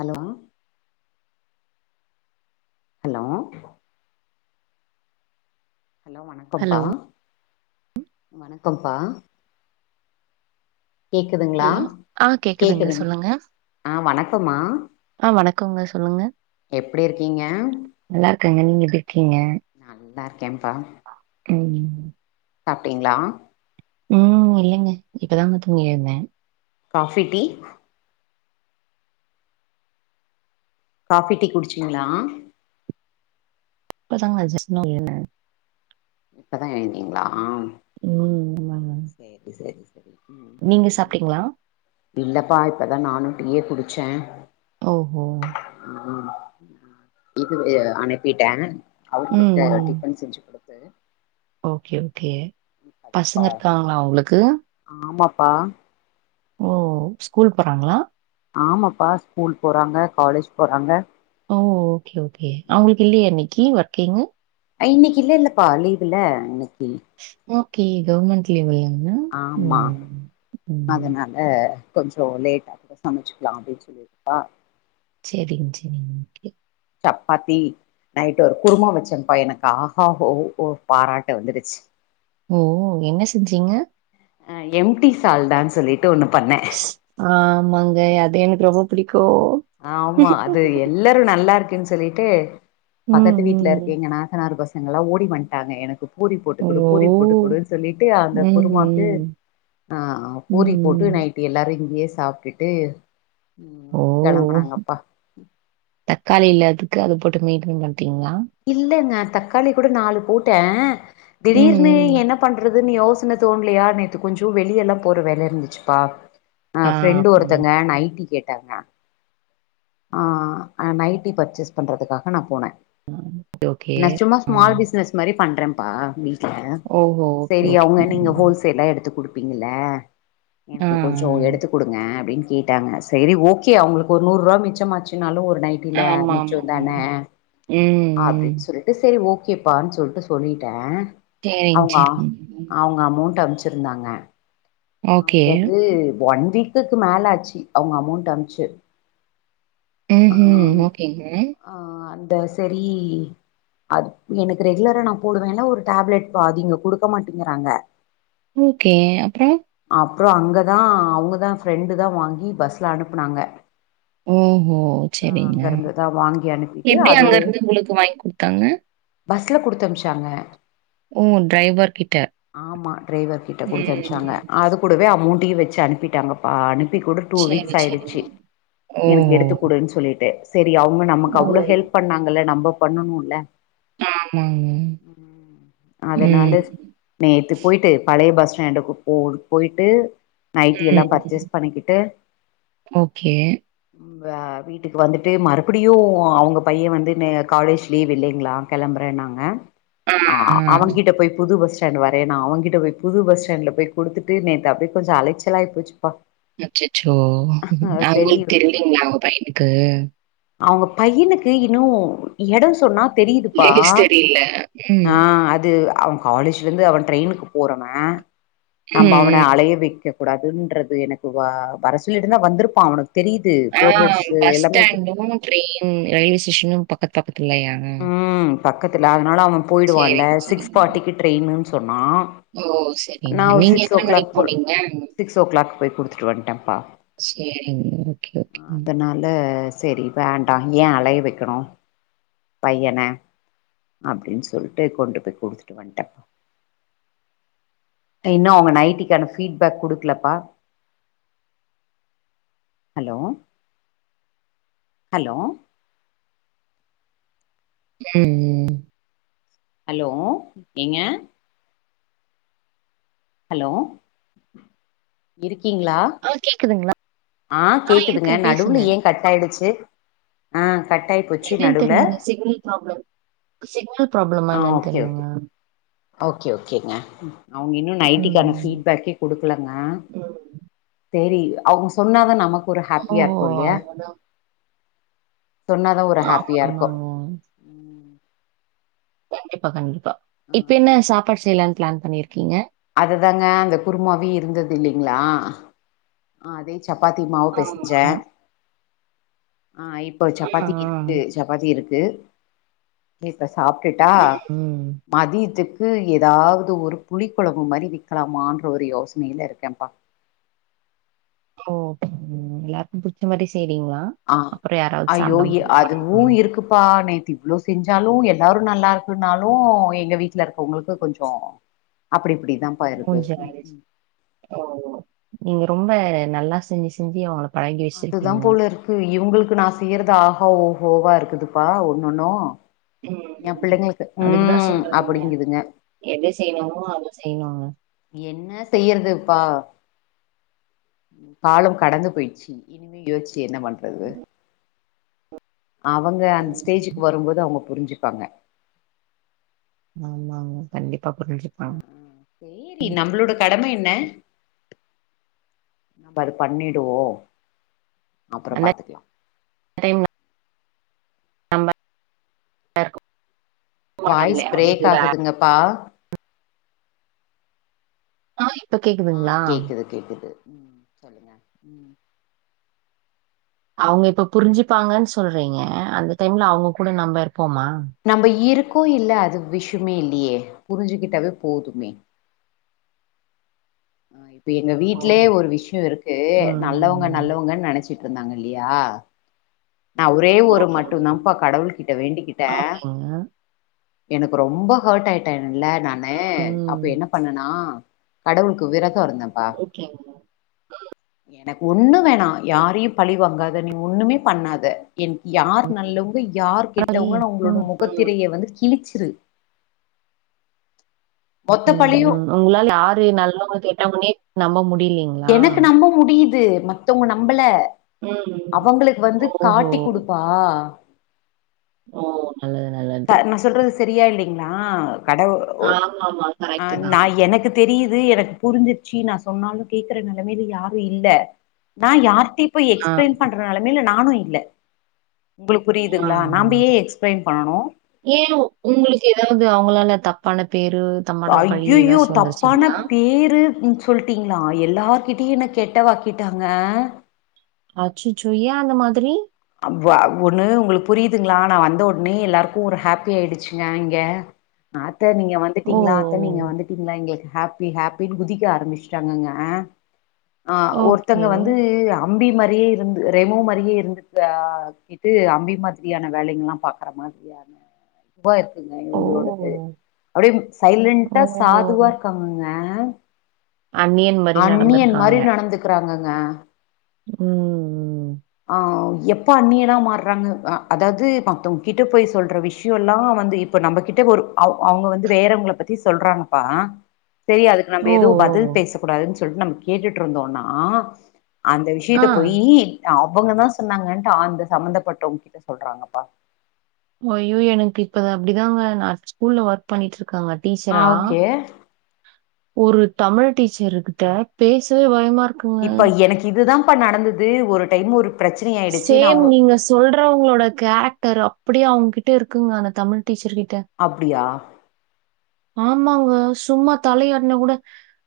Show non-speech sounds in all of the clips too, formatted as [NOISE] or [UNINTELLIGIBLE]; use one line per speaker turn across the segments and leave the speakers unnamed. Allow hello hello
hello
வணக்கம்ப்பா வணக்கம்ப்பா கேக்குதுங்ளா
ஹலோ ஆ கேக்குதுங்க
கேக்குதுங்
சொல்லுங்க
ஆ வணக்கம்மா
ஆ வணக்கங்க சொல்லுங்க
எப்டி இருக்கீங்க
நல்லா இருக்கங்க நீங்க எப்டி இருக்கீங்க
நல்லா இருக்கேம்ப்பா
ஆ ம்
சாப்ட்டீங்ளா
ம் இல்லைங்க இப்பதாங்க தூங்கி எழுந்தே
காஃபி, டீ காஃபி டீ குடிச்சீங்ளா
இப்ப தாங்க ஜஸ்ட் நௌ எழுந்தே
இப்பதா எழ்ந்தீங்ளா
ம் ஆமாங்க
சேரி சேரி சேரி ம்
நீங்க
இப்ப [INAUDIBLE]
சாப்ட்டீங்களா
இல்லப்பா இப்பதா நானு டீய குடிச்சே
ஓஹோ
ம் ம் இதுவு எ அனுப்பிட்டோ அவுருக்
ம்
இப்ப
ம்
டிஃபன் செஞ்சு குடுத்து
ஓகே ஓகே
இப்பதான்ப்பா
பசங்க இருக்காங்களா உங்ளுக்கு
ஆமாப்பா
ஓ ஸ்கூல் போறாங்ளா
ஆமாப்பா ஸ்கூல் போறாங்க காலேஜ் போறாங்க
ஓ ஓகே ஓகே அவுங்களுக் இல்லியா இன்னிக்கி ஒர்க்கிங்கு
அ இன்னைக் இல்ல இல்லப்பா லீவுல்ல இன்னைக்கி
ஓகே கவர்மெண்ட் லீவுல்லங்க ம் ம்
அ கொஞ்சோ லேட்டா கூட சமச்சுக்கலா அப்டின் சொல்லிட் தா
சேரிங் சேரிங் ஓகே
சப்பாத்தி நைட்டு ஒரு குருமா வெச்சேம்ப்பா எனக்கு ஆஹா ஓஹோ பாராட்டு வந்துடுச்சு
ஓ என்ன செஞ்சீங்க
ஆ எம்டி சால்னான் சொல்லிட்டு ஒன்னு பண்ணே
ஆமாங்க அது எனக்கு ரொம்போ புடிக்கு
ஆமா அது எல்லாரு நல்லாருக்குன் சொல்லிட்டு
ம்,
பக்கத்து வீட்லருக்
ம்.
எங்க நாத்தானரு பசங்க எல்லா ஓடி வந்ட்டாங்க எனக்கு பூரி
ஓ!
போட்டுக்குடு பூரி போட்டுக்குடுன்னு சொல்லிட்டு அந்த
ம்,
குருமாக்கு
ம்.
ஆ
ம்,
பூரி போட்டு
ம்.
நைட்டு எல்லாரு இங்கேயே சாப்ட்டுட்டு
ஓ
ம்
ஓ
கெளம்புனாங்கப்பா
தக்காளி இல்லாதுக்கு அத போட்டு மெயின்டென் பண்ட்டிங்களா
இல்லங்க தக்காளி கூட நாலு போட்டே
ம்,
திடீர்னு
ம்.
என்னப் பண்றதுனு யோசன தோண்லையா நேத்து கொஞ்சோ வெளிய எல்லா போற வேல இருந்துச்சுப்பா ஆ ஃப்ரெண்டு
ம்.
ஒருத்தங்க நைட்டி கேட்டாங்க ஆ நைட்டி பர்ச்சேஸ் பண்றதுக்காக நா போனே
ஓகே, ஓகே.
ந சும்மா
ஆ.
ஸ்மால் பிஸ்னஸ் மாரி பண்றேப்பா வீட்ல
ஓஹோ! ஓகே,
சேரி
ஓகே.
அவுங்க நீங்க
ம்.
ஹோல்சேலா எடுத்து குடு ப்பீங்கல்ல
ஆ,
எனக்கு கொஞ்சோ எடுத்து குடுங்க அப்டின்னு கேட்டாங்க செரி ஓகே அவுங்களுக்கு ஒரு நூறு ரூவா மிச்சம் ஆச்சுனாலு ஒரு நைட் டில
ஆ. ஆமாமா.
மிச்சோந்தான
ம், ம்.
அப்டின்னு சொல்லிட் டு செரி ஓகேப்பான்னு சொல்ட்டு சொல்லிட்டே
சரிங்க,
அவுங்கா
சரிங்க. ம்.
அவுங்க அமௌண்ட் அம்ச்சிருந்தாங்க
ஓகே.
அது வந்து ஒன் வீக் க்கு மேல ஆச்சி அவுங்க அமௌண்ட் அம்ச்சு
ம் ஹும் ஓகேங்க
ஆ அந்த செரி அது எனக்கு ரெகுலரா நா போடுவேலா ஒரு டேப்லெட் பாதி இங்க குடுக்க மாட்டேங்கிறாங்க
ஓகே அப்பறோ
அப்பறோ அங்க தா அவுங்க தா ஃப்ரெண்டு தா வாங்கி பஸ்ல அனுப்புனாங்க
ம் ஹூ
ஆ
செரிங்க
அங்க இருந்துதா வாங்கி அனுப்பிட்டு
எப்டி அங்க
அதோட
இருந்து உங்களுக்கு வாங்கி குடுத்தாங்க
பஸ்ல குடுத்து அம்ச்சாங்க
ஓ! டிரைவர் கிட்ட.
ஆமா டிரைவர் கிட்ட குடுத்து அனுப்சாங்க
ம்.
அது கூடவே அமௌண்ட்டையு வச்சு அனுப்பிட்டாங்க பா அனுப்பி கூட டூ
சரி,
வீக்ஸ்
சரி.
ஆயிடுச்சு எனக்கு
ஓஹோ!
எடுத்துக்குடுன்னு சொல்லிட்டு செரி அவுங்க நமக்கு
ஓ!
அவ்ளோ ஹெல்ப் பண்ணாங்கல்ல நம்ம பண்ணணுல
ஆமாங்க.
அதுனாலு
ம்.
ஸ் நேத்து போய்ட்டு பழைய பஸ்ஸ்டாண்ட்டுகு கூடு போய்ட்டு நைட்டி எல்லா
ம்.
பர்ச்சேஸ் பண்ணிக்கிட்டு
ஓகே
இவ் வேவி வீட்டுக்கு வந்துட்டு மறுபடியு அவுங்க பையே வந்து மே காலேஜ் லீவ் இல்லிங்களா கெளம்புறேனாங்க ஆ அவுங்கிட்ட போய் புது பஸ் ஸ்டாண்டு வரேனா அவுங்கிட்ட போய் புது பஸ் ஸ்டாண்ட்ல போய் குடுத்துட்டு நேத்து அப்டி கொஞ்சோ அலைச்சலாகி போச்சுப்பா
அச்சச்சோ
ஆ செரி
அவுங்களுக் தெரிலீங்களா அவுங்க பையனுக்கு
அவுங்க பையனுக்கு இன்னு எடோ சொன்னாப் தெரிதுப்பா
லேடிஸ் தெரியல. ம்.
ஆ அது அவுங்க காலேஜ்லருந்து அவ ட்ரெயினுக்கு போறவே
ம்,
நம்ப அவன
ம்.
அலைய வெக்க கூடாதுன்றது எனக்கு வா வர சொல்லிட்ருந் தா வந்திருப்பா அவனுக்கு தெரியுது
ஆ
ஃபோர் ரோட்ஸ்சு
பஸ்
எல்லாமே தெ
ஸ்டாண்டும், ட்ரெயின் ரயில்வே ஸ்டேஷனு பக்கத் பக்கத்துலயா
ம் பக்கத்துல அதனால அவே போயிடுவான்ல
சரிங்க,
சிக்ஸ்
சரிங்க.
ஃபார்ட்டிக்கி ட்ரெயின்னு சொன்னா
ஓ செ
நா ஒரு சிக்ஸ் ஓ கிளாக் போ சிக்ஸ் ஓ கிளாக் போய் குடுத்துட்டு வந்துட்டேப்பா
சேரிங் ஓகே ஓகே ம்
அதனால சேரி வேண்டா ஏ அலைய வெக்கணு பையன அப்டின்னு சொல்ட்டு கொண்டு போய் குடுத்துட்டு வந்ட்டே இன்னு அவுங்க நைட்டிக்கான பீட்பேக் குடுக்லப்பா ஹலோ ஹலோ
ம் ம்
ஹலோ ஏங்க ஹலோ இருக்கீங்ளா
ஆ கேக்குதுங்களா?
ஆ கேக்குதுங்க
இருக்குங்க
நடுவுல
பேசுங்க.
ஏ கட் ஆயிடுச்சி
என்னன் தெர்லங்க சிக்னல் ப்ராப்ளம் சிக்னல் ப்ராப்ளமா
ஆ
என்னன்
ஓகே ஓகே
தெர்லங்க
ஓகே ஓகேங்க அவுங்க இன்னு
ம்.
நைட்டிக்கான ஃபீட்பேக்கே குடுக்லங்க
ம்.
சேரி அவுங்க சொன்னா தா நமக் ஒரு
ஓஹோ!
ஹாப்பியா இருக்கு இல்யா
அவுங்கதான்.
சொன்னாதா ஒரு
ஆமா,
ஹாப்பியா இருக்கு
ஆமாங்க.
ம்
கண்டிப்பா கண்டிப்பா
ஆ,
இப்ப என்ன சாப்பாடு செய்லான் பிளான் பண்ணிர்க்கீங்க
அதுதாங்க அந்த குருமாவே இருந்தது இல்லீங்ளா அதே சப்பாத்தி மாவு பெசஞ்சே
ஆமா.
ஆ இப்ப
ஆ.
சப்பாத்திக்கு இருக்கு சப்பாத்தி இருக்கு இப்ப சாப்டுட்டா
ம்.
மதியத்துக்கு எதாது ஒரு புளி கொழம்பு மாரி வெக்லாமான்ற ஒரு யோசனைல இருக்கேபா
ஓ ஓகேங்க எல்லாருக்கு புடிச்ச மாரியே செய்றீங்களா
ஆ
அப்புறம் யாராவது
அய்யோ
சாப்பிடாம
அதுவு
போயிருப்பாங்களா?
இருக்குப்பா நேத்தி இவ்ளோ செஞ்சாலு எல்லாரு நல்லா இருக்குன்னாலு எங்க வீட்ல இருக்கவங்களுக்கு கொஞ்சோ அப்டி இப்டி தா
நீங்க ரொம்ப நல்லா செஞ்சி செஞ்சி அவங்கள பழகி
அதுதா
வச்சிருக்கீங்க.
போலர்க்கு இவுங்ளுக்கு நா செய்யறது ஆஹா ஓஹோவா இருக்குதுப்பா ஒன்னொன்னு
ம்.
ஏ பிள்ளைங்களுக்கு
அதுக்கு தான்
ம்
சொல்றதுங்க.
அப்டிங்குதுங்க
எது செய்ணுமோ அது செய்ணுங்க
என்ன செய்யறதுபா காலம் கடந்து பொய்ட்ச்சி இனிமே யோஷ்ச்சு என்ன பண்றது அவங்க அந்த ஸ்டேஜ்க்கு வரும்போது அவங்க புரிஞ்சிப்பாங்க
ஆமாங்க கண்டிப்பா புரிஞ்சி
ஆ ஆ சேரி நம்ளோட கடம என்ன நம்ம அது பண்ணிடுவோ அப்றோ
அந்த
பாத்துக்லா
[UNINTELLIGIBLE] நம்ப மாட்டோம்
வாய்ஸ்
இல்லையா? அவங்க
பிரேக்
கூட
ஆகுதுங்கபா
ஆ இப்ப
ஆ
கேக்குதுங்களா?
கேக்குது கேக்குது ம் சொல்லுங்க ம்
அவங்க இப்ப புரிஞ்சிப்பாங்கன்னு சொல்றிங்க அந்த டைம்ல அவங்க கூட நம்ம இருப்போமா
நம்ம இருக்கோ இல்ல அது விஷ்யமே இல்லயே புரிஞ்சிகிட்டாவே போதுமே ஆ இப்ப எங்க
ஓ!
வீட்லே ஒரு விஷ்யோ இருக்கு
ம்,
நல்லவங்க
ம்.
நல்லவங்கன்னு நெனச்சிட்ருந்தாங்க இல்லயா நா ஒரே ஒரு
ஓகேங்க.
மட்டுதாபா கடவுள் கிட்ட வேண்டிக்கிட்டே
ஓகேங்க.
எனக்கு ரொம்ப ஹார்ட் ஆயிட்டேன்ல நானு அப்ப
ம்.
என்ன பண்ணனா கடவுள்க்கு விரதோ இருந்தேப்பா
ஓகேங்க.
எனக்கு ஒன்னு வேனா யாரையு பழிவாங்காத நீ ஒன்னுமே பண்ணாது எனக்கு யார் நல்லவங்க யார்
பரவாயில்லையே!
கெட்டவங்கனு அவங்களோட
ம்,
மொகத்திரைய வந்து கிழிச்சிரு மொத்த
ம்
பழியும்
ம் ஒங்களால யாரு நல்லவங்க கெட்டவங்னே நம்ப முடியலீங்
எனக்கு நம்ப முடியிது மத்தவங்க நம்பல
ம், ம்.
அவங்களுக்கு வந்து
ஓஹோ!
காட்டி குடு பா
ஓ நல்லது நல்
த நா சொல்றது செரியா இல்லிங்ளா கடவு
ஆமாமா.
அ
கரெக்ட்டு
நா
தான்.
எனக்கு தெரியுது எனக் புரிஞ்சிர்ச்சு நா சொன்னாலு கேக்குற நெலைமல யாரு இல்ல நா யார்ட்டிவ் போய்
ஆ.
எக்ஸ்ப்ளைன் பண்ற நலமைல நானு இல்ல உங்களுக் புரியுதுங்ளா நாம்பயே எக்ஸ்ப்ளைன் பண்ணனு
ஏ உங்குளுக்கு எதாவ்து அவுங்களால தப்பான பேரு தப்பான பழி
ஐயுய்யு
ஏதாச்சும்
தப்பான
வந்துருச்சுங்களா?
பேரு சொல்ட்டிங்ளா எல்லார்கிட்டியு என்ன கெட்ட வாக்கிட்டாங்க
அச்சுச்சோ ஏ அந்த மாதுரி
அ வ் வ ஒன்னு உங்குளுக் புரியுதுங்ளா நா வந்த ஒட்னே எல்லாருக்கு ஒரு ஹாப்பி ஆயிடுச்சிங்க இங்க அத நீங்க வந்
ஓ!
ந்துட்டீங்ளா அத்த நீங்க வந்துட்டீங்ளா எங்ளுக்கு ஹாப்பி ஹாப்பினு குதிக்க ஆரமிச்ட்டாங்கங்க ஆ ஒர்த்தங்க
ஓகே.
வந்து அம்பி மாரியே இருந்து ரெமோ மாரியே இருந்து த கிட்டு அம்பி மாத்ரியான வேலங்ல்லா பாக்குற மாத்ரியான வா இருக்குங்க
ஓ!
இவுங்ளோடது அப்டே சைலன்ட்டா
ஓஹோ!
சாதுவாருக் காங்கங்க
அந்நியன் மாரி
அந்நியன்
நடந்திருக்காங்க.
மாரி நடந்துக்குறாங்க
ம்
ஆ வ் எப்ப அந்நியனா மாற்றாங்க அதாவ்து மத்தவுங் கிட்ட போய் சொல்ற விஷ்யோலா வந்து இப்ப நம்பக்கிட்ட ஒரு அவ் அவ்ங்க வந்து வேறவுங்கள பத்தி சொல்றாங்கப்பா செரி அதுக்கு நம்ப
ஓ! ஓ!
எதுவு பதில் பேச கூடாதுன் சொல்ட்டு நம்ப கேட்டுட்ருந்தோனா அந்த
ஆ.
வஷியத்த போயி அவுங்கதா சொன்னாங்கன்ட்டு ஆந்த சம்மந்தப்பட்டவ்ங் கிட்ட சொல்றாங்கப்பா
ஒய்யோ எனக்கு இப்பத அப்டிதாங்க நா ஸ்கூல்ல ஒர்க் பண்ணிட் இர்க்கங்க
ஆ
டீச்சரா
ஓகே.
ஒரு தமிழ் டீச்சருக்குட்ட பேசவே பயமா இருக்குங்
இப்ப எனக்கு இதுதாப்பா நடந்துது ஒரு டைம் ஒரு பிரச்சன ஆயிடுச்சுன் அவுங்க
சொல்றவுங்ளோட கேரக்டர் அப்புடியே அவுங்கிட்ட இருக்குங்க அந்த தமிழ் டீச்சர் கிட்ட
அப்டியா
ஆமாங்க சும்மா தலையாட்ன கூட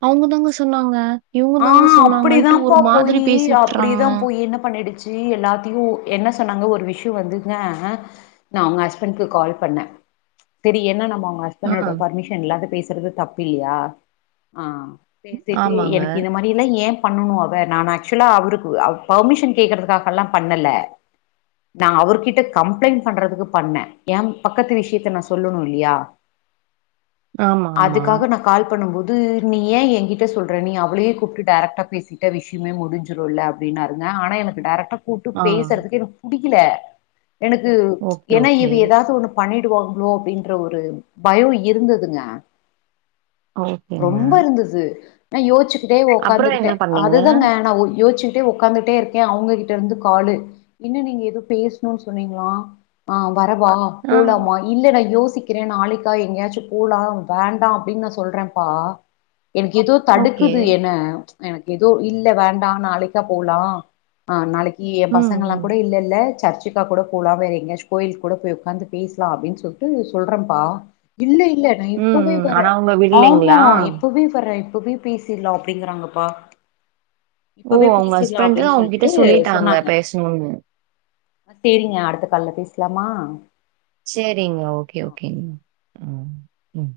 அவுங்கதாங்க சொன்னாங்க இவங்க
ஆ
தாங்க சொன்னாங்கன்ட்டு ஒரு
அப்புடித்தாம்ப்பா
மாதிரி
போயி
பேசி
அப்புடிதா
விட்டுறாங்க
போய் என்ன பண்ணிடுச் ஜி எல்லாத்தியு என்ன சொன்னாங்க ஒரு விஷ்யு வந்துங்க நா உங்க ஹஸ்பண்க்கு கால் பண்ண செரி என்ன நம்ம அவுங்க
ஆ
ஸ்பண்டோட பர்மிஷன் இல்லாத பேசுறது தப்புல்யா அ பேசிட்டு
ஆமாங்க
எனுக் மரி எல்லா ஏ பண்ணனு அவ நான் ஆக்சுவலா அவுருக்கு அ வ் பர்மிஷன் கேக்குறதுக்காகலா பண்ணல நா அவுர்கிட்ட கம்ப்ளைண் பண்றதுக்கு பண்ண ஏம் பக்கத்து வஷ்யத்த நா சொல்லுணு இல்லியா
ஆமா ஆமா
அதுக்காக நா கால் பண்ணம்போது நீ ஏ ஏங்கிட்ட சொல்ற நீ அவ் உளே கூப்ட்டு டேரக்ட்டா பேசிட்டா விஷ்யமே முடிஞ்சிருல்ல அப்டின்னாருங்க ஆனா எனக்கு டேரக்டா கூட்டு
ஆ
பேசற்துக்கு எனக்கு புடிக்கில எனக்கு
ஓகே
ஏன்னா
ஓகே
இது எதாது ஒன்னு பண்ணிடுவாங்ளோ அப்டின்ற ஒரு பயோ இருந்ததுங்க
ஓகேங்க
ரொம்ப இருந்துது நா யோச்சு டே
அப்புறம்
ஒக்காந்துக்குட்டே
என்ன பண்ணீங்க
அதுதங்க நா ஒ யோச்சுக்குட்டே ஒக் உக்காந்துட்டே இருக்கே அவுங்ககிட்டருந்து காலு என்ன நீங்க எதோ பேஸ்ணுன் சொன்னிங்ளா அ வரவா
ஆ
போலாமா இல்ல நா யோசிக்கிற நாளைக்கா எங்யாச்சு போலா வேண்டா அப்டின் நா சொல்றேம்பா எனக் எதோ தடுக்
ஓகே
அ எனக் எதோ இல்ல வேண்டா நாளைக்கா போலா அ நாளைக் ஏ
ம்
பசங்கல்லா
ம்
கூட இல்லல்ல சர்ச் சிக்கா கூட போலா வேற எங்கயாச்சு கோயிலுக் கூட போய் உக்காந்து பேசலா அப்டின் சொல்ட்டு சொல்றேம்பா இல்ல இல்ல நா
ம்
இப்பவே
ம்.
வரே
ஆனா அவங்க
ஆமா
விடலைங்களா
இப்பவே வரே இப்பவே பேசிர்லா அப்டிங்குறாங்கப்பா
ஓ
இப்பவே
அவங்க
பேசிர்லா
ஹஸ்பண்ட்
அப்டின்
அவங்க கிட்ட
சொல்ட்டு
சொல்லிட்டாங்க
சொன்னாங்க
பேசணும்னு
சேரிங்க அடுத்த கால்ல பேஸ்லாமா
சேரிங்க ஓகே ஓகேங்க ம் ம்